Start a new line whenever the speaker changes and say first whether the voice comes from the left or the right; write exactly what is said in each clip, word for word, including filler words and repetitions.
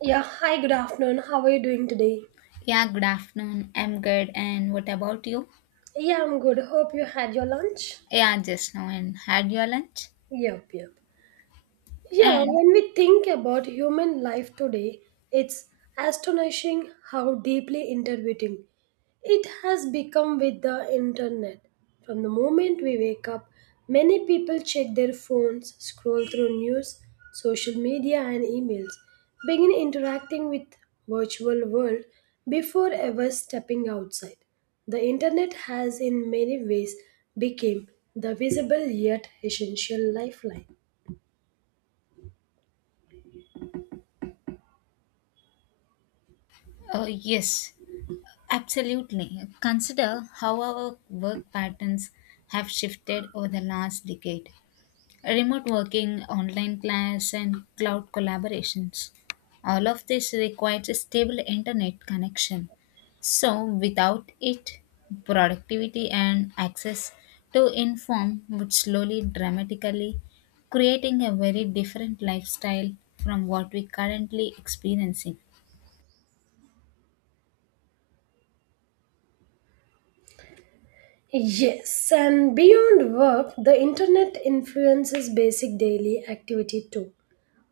right: Yeah, hi, good afternoon. How are you doing today?
left: Yeah, good afternoon. I'm good. And what about you?
right: Yeah, I'm good. Hope you had your lunch.
left: Yeah, just now. And had your lunch?
right: Yep, yep. Yeah,
left: And
right: when we think about human life today, it's astonishing how deeply intertwined it has become with the internet. From the moment we wake up, many people check their phones, scroll through news, social media, and emails, begin interacting with virtual world before ever stepping outside. The internet has in many ways become the visible yet essential lifeline.
left: uh, yes, absolutely. Consider how our work patterns have shifted over the last decade. Remote working, online class, and cloud collaborations. All of this requires a stable internet connection. So, without it, productivity and access to inform would slowly dramatically creating a very different lifestyle from what we currently experiencing.
right: Yes, and beyond work, the internet influences basic daily activity too.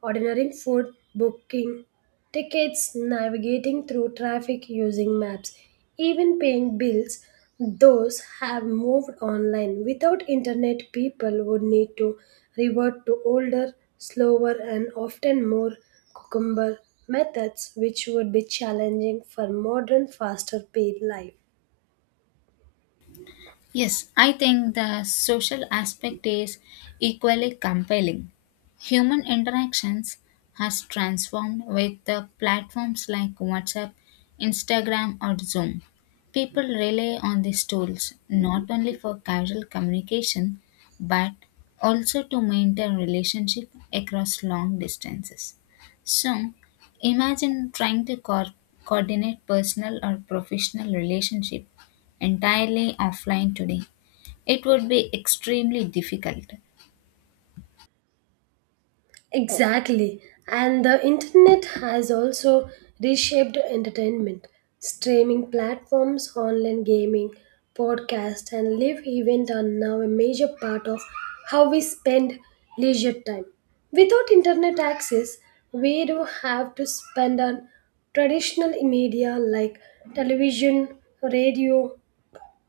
right: Ordering food, booking tickets, navigating through traffic using maps, even paying bills, those have moved online. Without internet, people would need to revert to older, slower, and often more cucumber methods, which would be challenging for modern, faster paid life.
left: Yes, I think the social aspect is equally compelling. Human interactions has transformed with the platforms like WhatsApp, Instagram or Zoom. People rely on these tools not only for casual communication but also to maintain relationship across long distances. So, imagine trying to co- coordinate personal or professional relationship entirely offline today, it would be extremely difficult.
right: Exactly. And the internet has also reshaped entertainment. Streaming platforms, online gaming, podcasts, and live events are now a major part of how we spend leisure time. Without internet access, we do have to spend on traditional media like television, radio,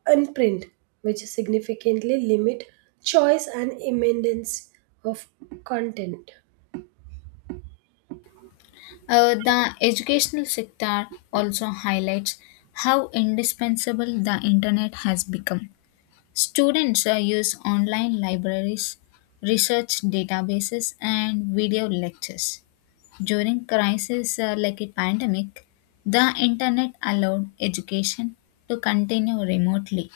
right: and print, which significantly limit choice and abundance of content.
left: Uh, the educational sector also highlights how indispensable the internet has become. Students uh, use online libraries, research databases, and video lectures. During crises uh, like a pandemic, the internet allowed education to continue remotely.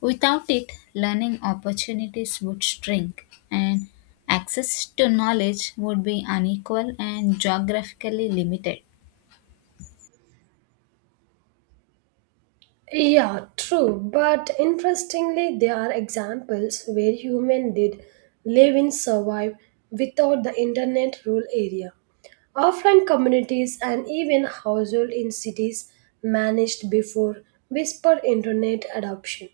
left: Without it, learning opportunities would shrink and access to knowledge would be unequal and geographically limited.
right: Yeah, true, but interestingly, there are examples where humans did live and survive without the internet rural area. Offline communities and even households in cities managed before whispered internet adoption.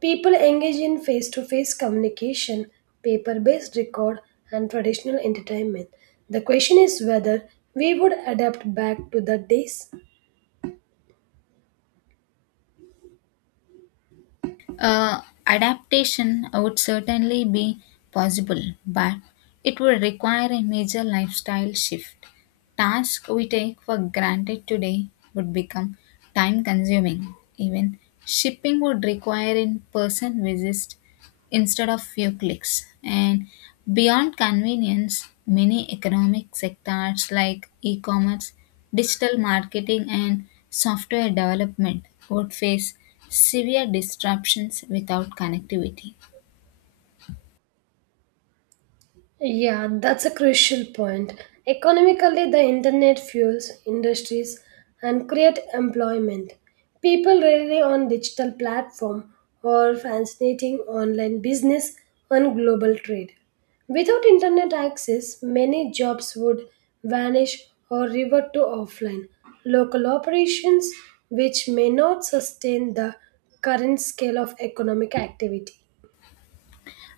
right: People engage in face to face communication, paper based record, and traditional entertainment. The question is whether we would adapt back to the days.
left: Uh, adaptation would certainly be possible, but it would require a major lifestyle shift. Tasks we take for granted today would become time consuming. Even shipping would require in person visits instead of few clicks. And beyond convenience, many economic sectors like e commerce, digital marketing, and software development would face severe disruptions without connectivity.
right: Yeah, that's a crucial point. Economically, the internet fuels industries and create employment. People rely on digital platform or fascinating online business and global trade. Without internet access, many jobs would vanish or revert to offline local operations, which may not sustain the current scale of economic activity.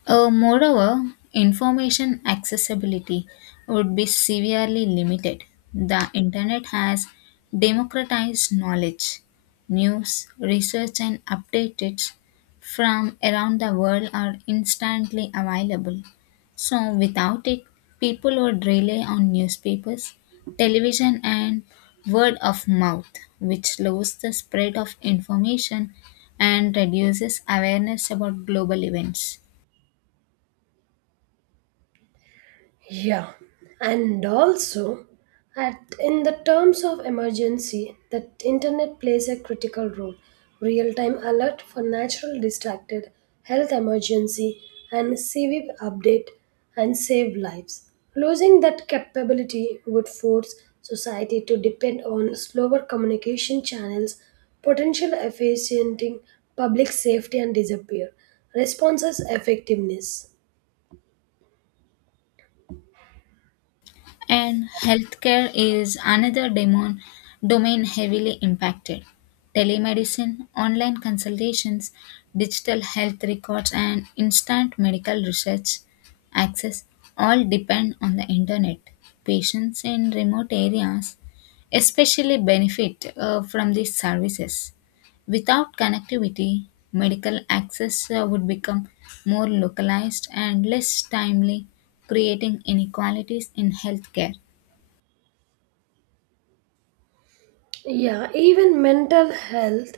left: Uh, moreover, information accessibility would be severely limited. The internet has democratized knowledge. News, research, and updates from around the world are instantly available. So, without it, people would rely on newspapers, television, and word of mouth, which slows the spread of information and reduces awareness about global events.
right: Yeah, and also at in the terms of emergency, the internet plays a critical role. Real-time alert for natural distracted, health emergency, and C V update and save lives. Losing that capability would force society to depend on slower communication channels, potential efficienting public safety and disappear responses effectiveness.
left: And healthcare is another demon, domain heavily impacted. Telemedicine, online consultations, digital health records, and instant medical research access all depend on the internet. Patients in remote areas especially benefit uh, from these services. Without connectivity, medical access uh, would become more localized and less timely, creating inequalities in healthcare.
right: Yeah, even mental health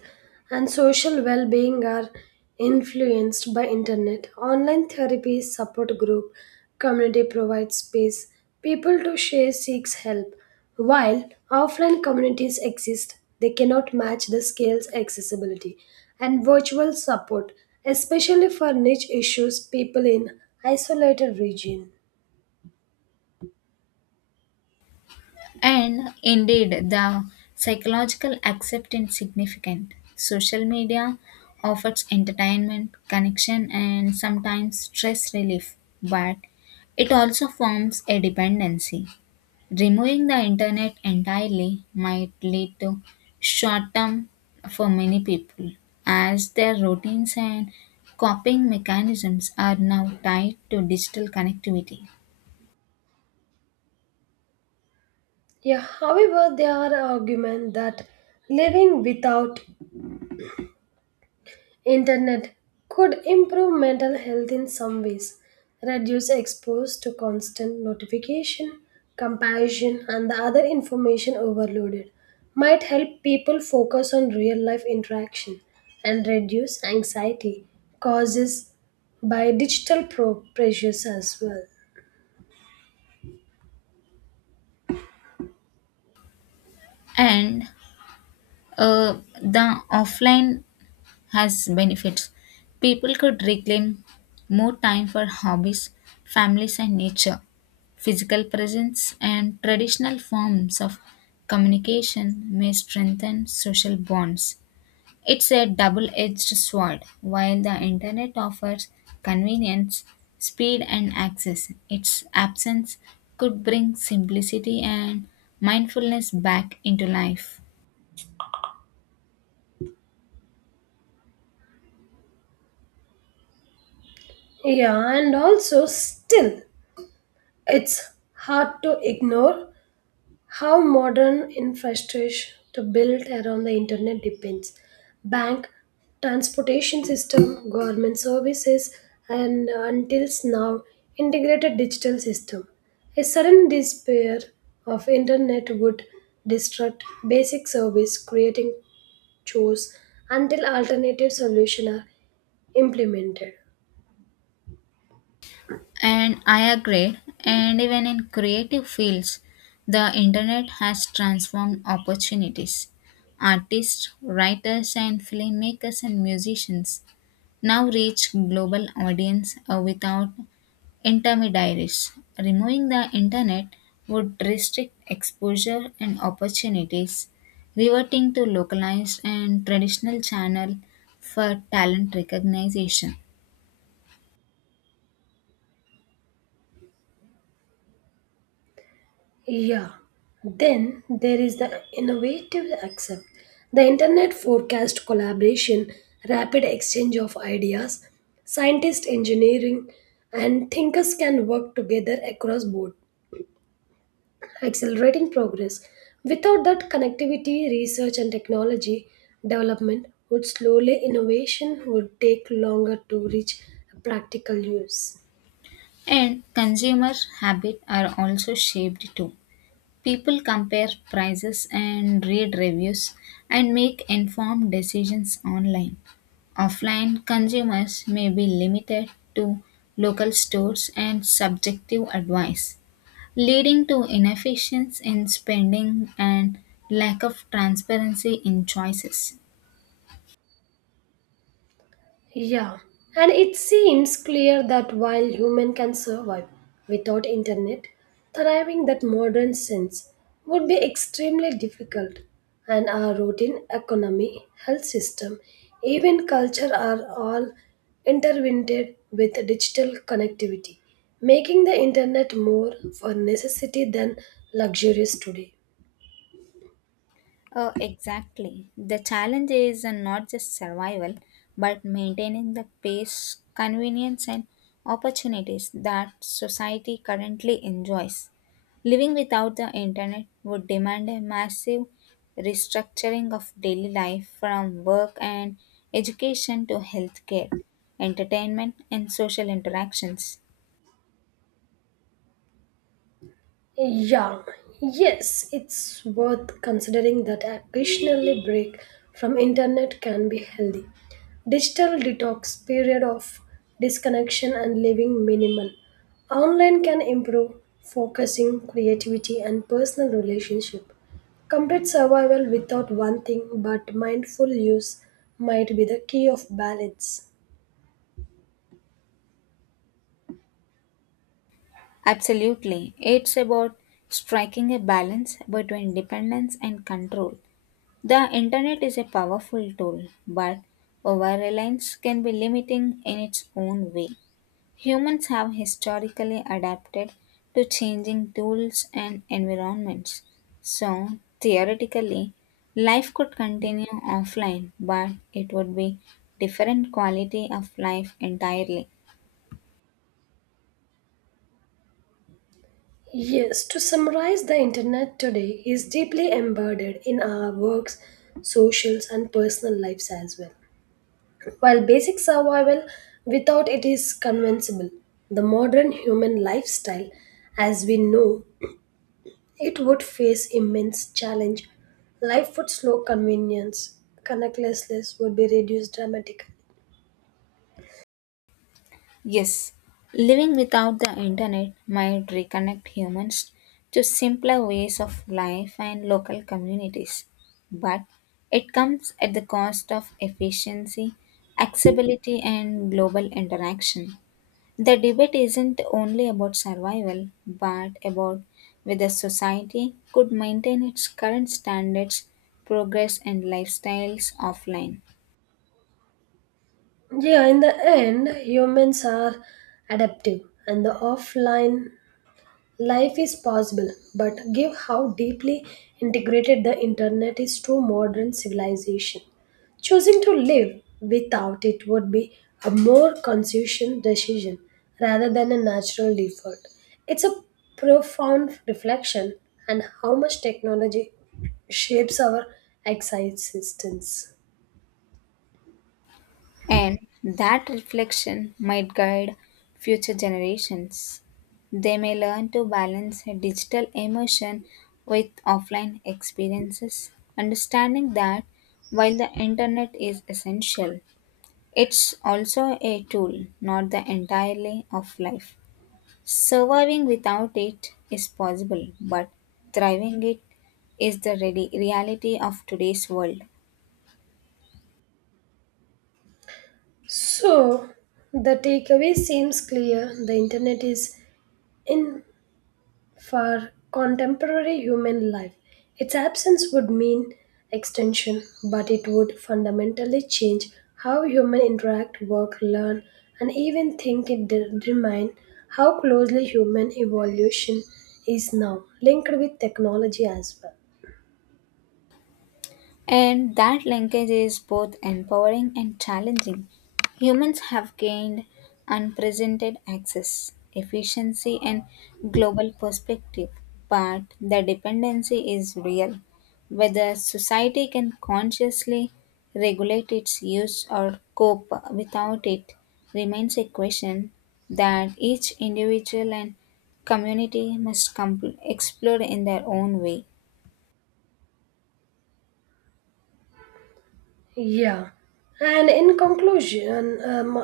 right: and social well-being are influenced by internet. Online therapy, support group, community provides space people to share seeks help. While offline communities exist, they cannot match the scale's accessibility and virtual support, especially for niche issues people in isolated region.
left: And indeed, the psychological acceptance significant. Social media offers entertainment, connection, and sometimes stress relief, but it also forms a dependency. Removing the internet entirely might lead to short term for many people, as their routines and coping mechanisms are now tied to digital connectivity.
right: Yeah, however, there are arguments that living without internet could improve mental health in some ways, reduce exposure to constant notification, comparison, and the other information overloaded, might help people focus on real life interaction and reduce anxiety causes by digital pro- pressures as well.
left: And uh, the offline has benefits. People could reclaim more time for hobbies, families, and nature. Physical presence and traditional forms of communication may strengthen social bonds. It's a double-edged sword. While the internet offers convenience, speed, and access, its absence could bring simplicity and mindfulness back into life.
right: Yeah, and also still, it's hard to ignore how modern infrastructure built around the internet depends. Bank, transportation system, government services, and uh, until now, integrated digital system. A sudden despair of internet would disrupt basic service, creating chores until alternative solutions are implemented.
left: And I agree, and even in creative fields, the internet has transformed opportunities. Artists, writers, and filmmakers and musicians now reach global audience uh, without intermediaries. Removing the internet would restrict exposure and opportunities, reverting to localized and traditional channel for talent recognition.
right: Yeah. Then there is the innovative accept. The internet forecast collaboration, rapid exchange of ideas, scientists, engineering and thinkers can work together across board, accelerating progress. Without that connectivity, research and technology development would slowly innovation would take longer to reach practical use.
left: And consumer habits are also shaped too. People compare prices and read reviews and make informed decisions online. Offline consumers may be limited to local stores and subjective advice leading to inefficiency in spending and lack of transparency in choices.
right: Yeah, and it seems clear that while human can survive without internet, thriving that modern sense would be extremely difficult, and our routine economy, health system, even culture are all intertwined with digital connectivity, making the internet more for necessity than luxurious today.
left: Oh, exactly. The challenge is uh, not just survival, but maintaining the pace, convenience, and opportunities that society currently enjoys. Living without the internet would demand a massive restructuring of daily life from work and education to healthcare, entertainment, and social interactions.
right: Yeah, yes, it's worth considering that occasionally break from internet can be healthy. Digital detox period of disconnection and living minimal. Online can improve focusing, creativity and personal relationship. Complete survival without one thing but mindful use might be the key of balance.
left: Absolutely. It's about striking a balance between dependence and control. The internet is a powerful tool, but over reliance can be limiting in its own way. Humans have historically adapted to changing tools and environments. So, theoretically, life could continue offline, but it would be different quality of life entirely.
right: Yes, to summarize, the internet today is deeply embedded in our works, socials, and personal lives as well. While basic survival without it is convincible, the modern human lifestyle, as we know, it would face immense challenge. Life would slow convenience, connectlessness would be reduced dramatically.
left: Yes, living without the internet might reconnect humans to simpler ways of life and local communities, but it comes at the cost of efficiency, accessibility, and global interaction. The debate isn't only about survival, but about whether society could maintain its current standards, progress, and lifestyles offline.
right: Yeah, in the end, humans are adaptive, and the offline life is possible, but give how deeply integrated the internet is to modern civilization. Choosing to live without it would be a more conscious decision rather than a natural default. It's a profound reflection on how much technology shapes our existence.
left: And that reflection might guide future generations. They may learn to balance digital emotion with offline experiences, understanding that while the internet is essential, it's also a tool, not the entirely of life. Surviving without it is possible, but thriving it is the ready reality of today's world.
right: So, the takeaway seems clear. The internet is in for contemporary human life, its absence would mean extension, but it would fundamentally change how humans interact, work, learn, and even think. It determines how closely human evolution is now linked with technology as well.
left: And that linkage is both empowering and challenging. Humans have gained unprecedented access, efficiency, and global perspective, but the dependency is real. Whether society can consciously regulate its use or cope without it remains a question that each individual and community must com- explore in their own way.
right: Yeah, and in conclusion, um,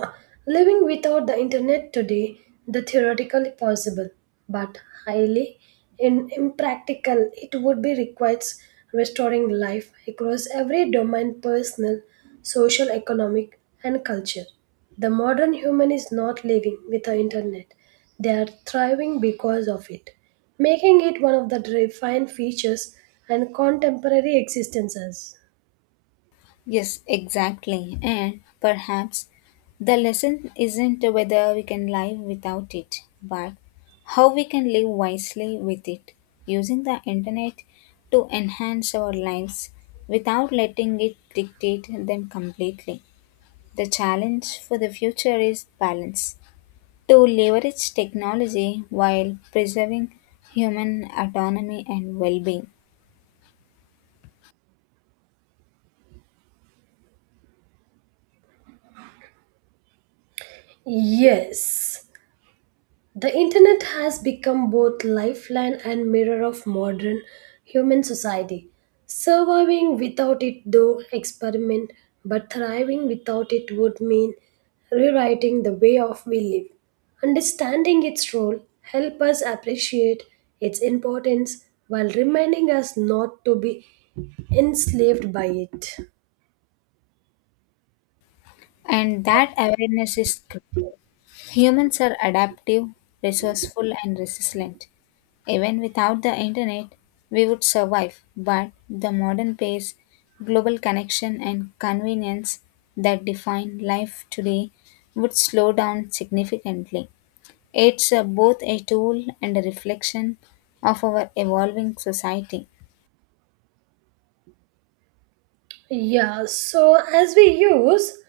right: living without the internet today, the theoretically possible, but highly in, impractical, it would be requires restoring life across every domain personal, social, economic, and culture. The modern human is not living with the internet. They are thriving because of it, making it one of the defining features and contemporary existences.
left: Yes, exactly. And perhaps the lesson isn't whether we can live without it, but how we can live wisely with it, using the internet to enhance our lives without letting it dictate them completely. The challenge for the future is balance to leverage technology while preserving human autonomy and well being.
right: Yes, the internet has become both lifeline and mirror of modern human society. Surviving without it, though, experiment, but thriving without it would mean rewriting the way of we live. Understanding its role help us appreciate its importance while reminding us not to be enslaved by it.
left: And that awareness is critical. Humans are adaptive, resourceful, and resilient. Even without the internet, we would survive, but the modern pace, global connection, and convenience that define life today would slow down significantly. It's uh, both a tool and a reflection of our evolving society.
right: Yeah, so as we use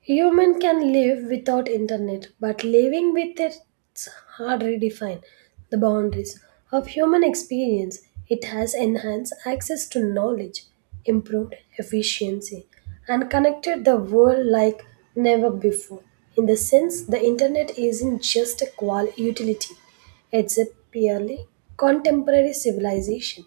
right: human can live without internet, but living with it's hard redefine the boundaries of human experience. It has enhanced access to knowledge, improved efficiency, and connected the world like never before. In the sense, the internet isn't just a qual utility; it's a purely contemporary civilization.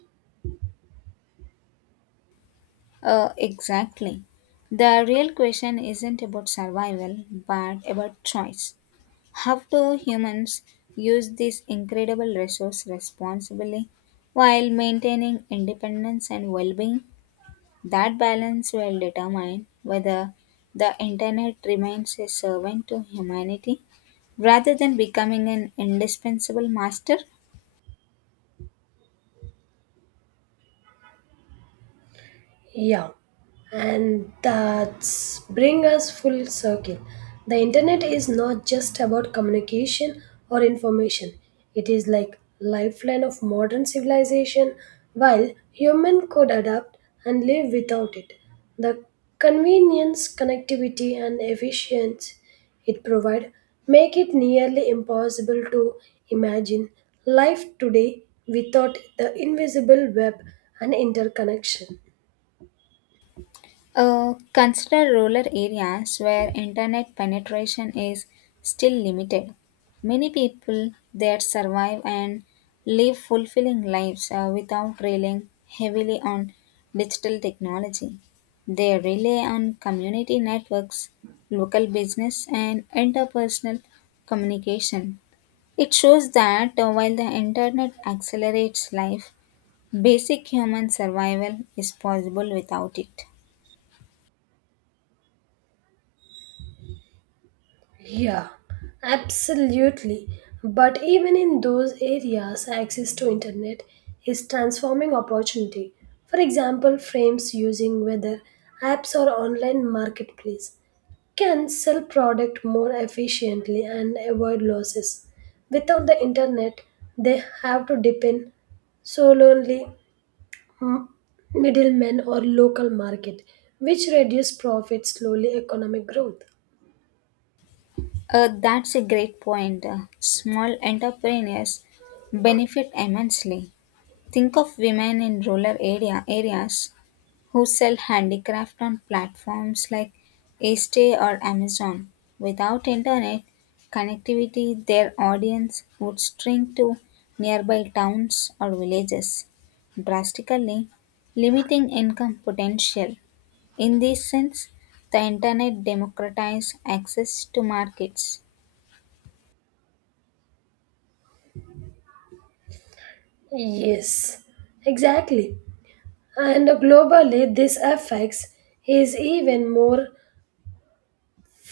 left: Uh, exactly. The real question isn't about survival, but about choice. How do humans use this incredible resource responsibly while maintaining independence and well being? That balance will determine whether the internet remains a servant to humanity rather than becoming an indispensable master.
right: Yeah, and that's bring us full circle. The internet is not just about communication or information. It is like lifeline of modern civilization. While human could adapt and live without it, the convenience, connectivity, and efficiency it provide make it nearly impossible to imagine life today without the invisible web and interconnection.
left: Uh, consider rural areas where internet penetration is still limited. Many people there survive and live fulfilling lives uh, without relying heavily on digital technology. They rely on community networks, local business, and interpersonal communication. It shows that uh, while the internet accelerates life, basic human survival is possible without it.
right: Yeah, absolutely. But even in those areas, access to internet is transforming opportunity. For example, frames using weather apps or online marketplace can sell product more efficiently and avoid losses. Without the internet, they have to depend solely on middlemen or local market, which reduce profit slowly economic growth.
left: Uh, that's a great point. Uh, Small entrepreneurs benefit immensely. Think of women in rural area areas who sell handicraft on platforms like Estee or Amazon. Without internet connectivity, their audience would shrink to nearby towns or villages, drastically limiting income potential. In this sense, the internet democratized access to markets.
right: Yes, exactly. And globally, this affects is even more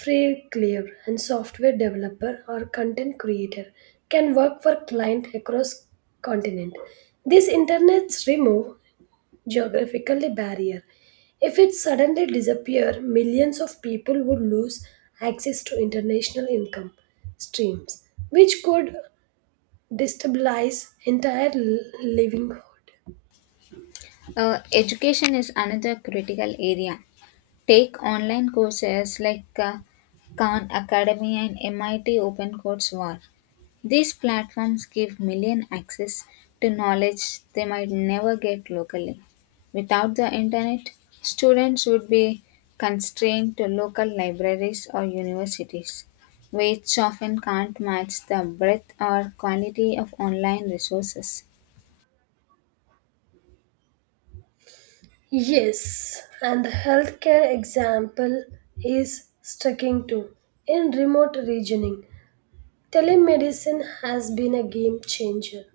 right: frequently, and software developer or content creator can work for client across continent. This internet's remove geographically barrier. If it suddenly disappear, millions of people would lose access to international income streams, which could destabilize entire livelihood.
left: Uh, education is another critical area. Take online courses like uh, Khan Academy and M I T OpenCourseWare. These platforms give million access to knowledge they might never get locally. Without the internet, students would be constrained to local libraries or universities, which often can't match the breadth or quality of online resources.
right: Yes, and the healthcare example is sticking too. In remote regioning, telemedicine has been a game changer.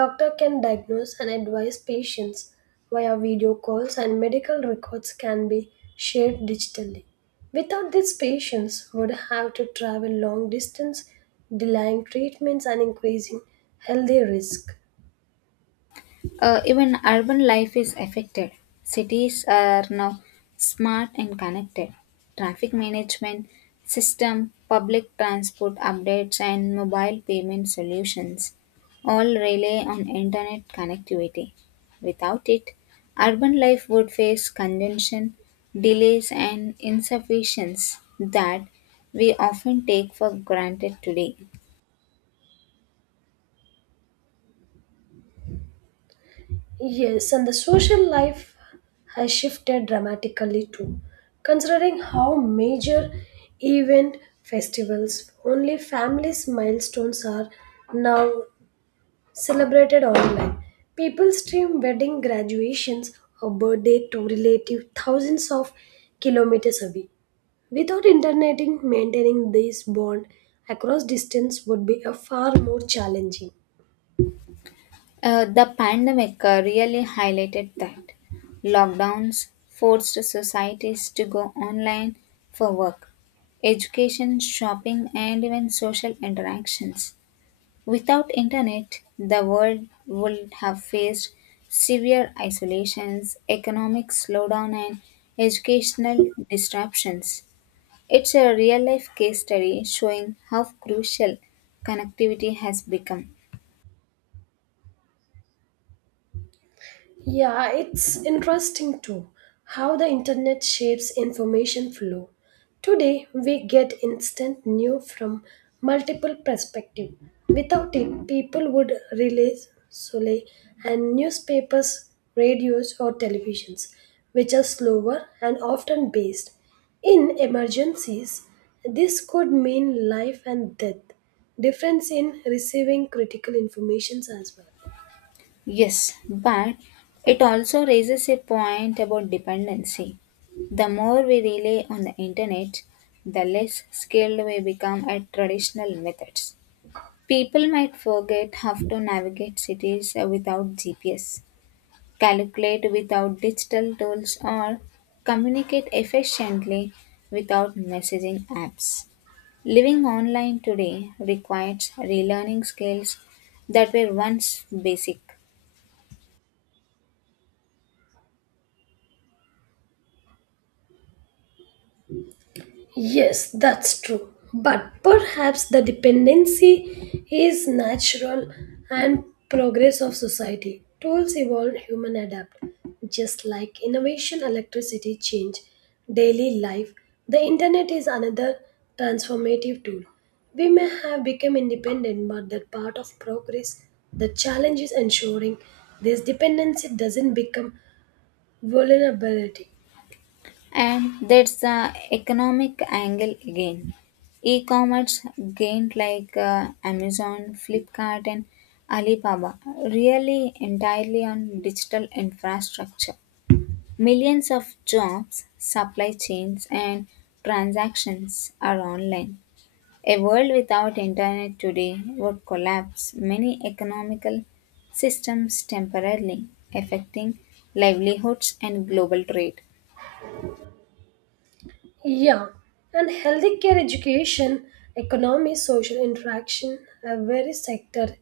right: Doctor can diagnose and advise patients via video calls and medical records can be shared digitally. Without this, patients would have to travel long distance, delaying treatments and increasing healthy risk.
left: Uh, even urban life is affected. Cities are now smart and connected. Traffic management system, public transport updates, and mobile payment solutions all rely on internet connectivity. Without it, urban life would face congestion, delays, and insufficiencies that we often take for granted today.
right: Yes, and the social life has shifted dramatically too. Considering how major event festivals, only families' milestones are now celebrated online. People stream wedding graduations or birthday to relative thousands of kilometers away. Without interneting, maintaining this bond across distance would be a far more challenging.
left: Uh, the pandemic uh, really highlighted that. Lockdowns forced societies to go online for work, education, shopping, and even social interactions. Without internet, the world would have faced severe isolations, economic slowdown, and educational disruptions. It's a real life case study showing how crucial connectivity has become.
right: Yeah, it's interesting too how the internet shapes information flow. Today, we get instant news from multiple perspectives. Without it, people would rely solely on newspapers, radios, or televisions, which are slower and often based. In emergencies, this could mean life and death. Difference in receiving critical informations as well.
left: Yes, but it also raises a point about dependency. The more we rely on the internet, the less skilled we become at traditional methods. People might forget how to navigate cities without G P S, calculate without digital tools, or communicate efficiently without messaging apps. Living online today requires relearning skills that were once basic.
right: Yes, that's true. But perhaps the dependency is natural and progress of society. Tools evolve, human adapt. Just like innovation, electricity change, daily life. The internet is another transformative tool. We may have become independent, but that part of progress. The challenge is ensuring this dependency doesn't become vulnerability.
left: And that's the economic angle again. E-commerce gained like uh, Amazon, Flipkart, and Alibaba really entirely on digital infrastructure. Millions of jobs, supply chains, and transactions are online. A world without internet today would collapse many economical systems temporarily, affecting livelihoods and global trade.
right: Yeah, and healthy care education, economy, social interaction a very sector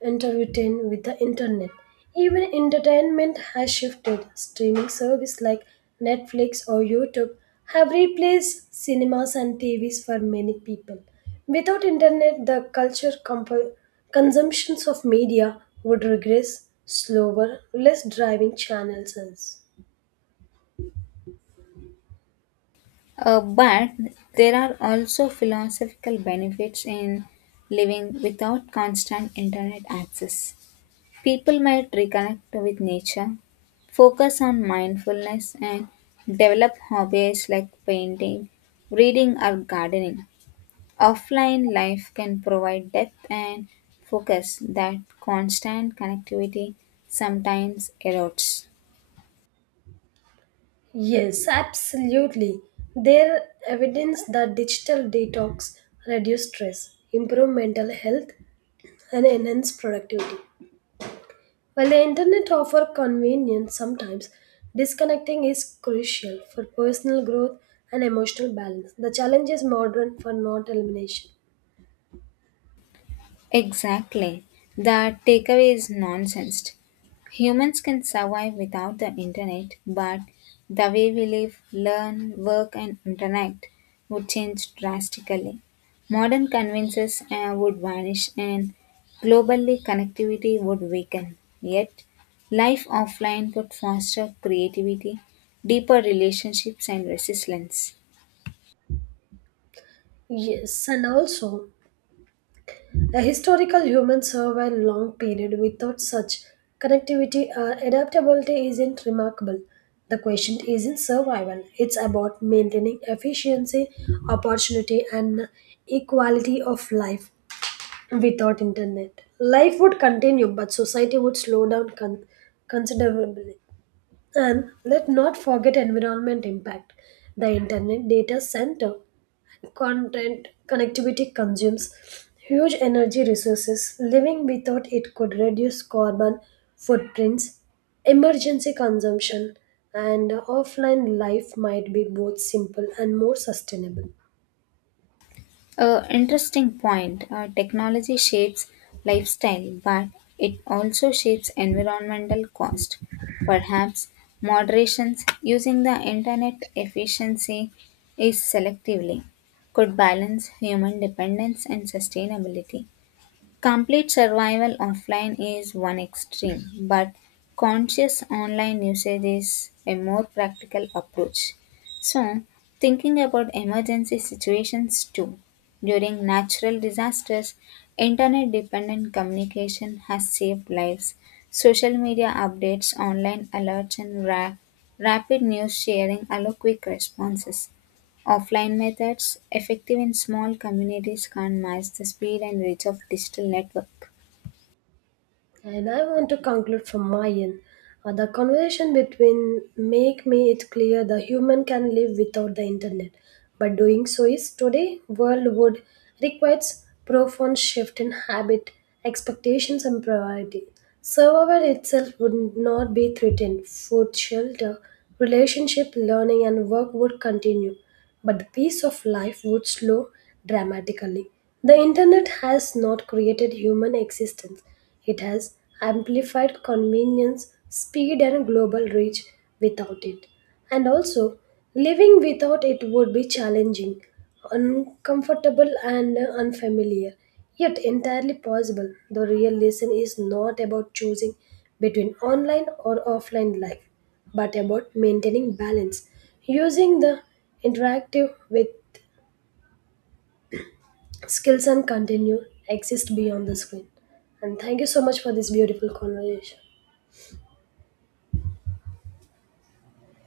right: intertwined with the internet. Even entertainment has shifted. Streaming service like Netflix or YouTube have replaced cinemas and T Vs for many people. Without internet, the culture comp- consumptions of media would regress slower, less driving channels.
left: Uh, but there are also philosophical benefits in living without constant internet access. People might reconnect with nature, focus on mindfulness, and develop hobbies like painting, reading, or gardening. Offline life can provide depth and focus that constant connectivity sometimes erodes.
right: Yes, absolutely. There evidence that digital detox reduce stress, improve mental health, and enhance productivity. While the internet offer convenience sometimes, disconnecting is crucial for personal growth and emotional balance. The challenge is modern for not elimination.
left: Exactly. The takeaway is nonsense. Humans can survive without the internet, but the way we live, learn, work, and interact would change drastically. Modern conveniences uh, would vanish, and globally connectivity would weaken. Yet, life offline would foster creativity, deeper relationships, and resilience.
right: Yes, and also a historical human survive a long period without such connectivity or adaptability isn't remarkable. The question isn't survival, it's about maintaining efficiency, opportunity, and equality of life without internet. Life would continue, but society would slow down con- considerably. And let not forget environment impact. The internet data center content connectivity consumes huge energy resources. Living without it could reduce carbon footprints, emergency consumption, and offline life might be both simple and more sustainable.
left: A interesting point. Uh, technology shapes lifestyle, but it also shapes environmental cost. Perhaps moderations using the internet efficiency is selectively could balance human dependence and sustainability. Complete survival offline is one extreme, but conscious online usage is a more practical approach. So, thinking about emergency situations too. During natural disasters, internet dependent communication has saved lives. Social media updates, online alerts, and ra- rapid news sharing allow quick responses. Offline methods, effective in small communities, can't match the speed and reach of digital networks.
right: And I want to conclude from my end. Uh, the conversation between make me it clear the human can live without the internet, but doing so is today world would requires profound shift in habit, expectations, and priority. Survival itself would not be threatened. Food, shelter, relationship, learning, and work would continue, but the pace of life would slow dramatically. The internet has not created human existence. It has amplified convenience, speed, and global reach without it. And also, living without it would be challenging, uncomfortable, and unfamiliar, yet entirely possible. The real lesson is not about choosing between online or offline life, but about maintaining balance, using the interactive with skills and continue exist beyond the screen. And thank you so much for this beautiful conversation.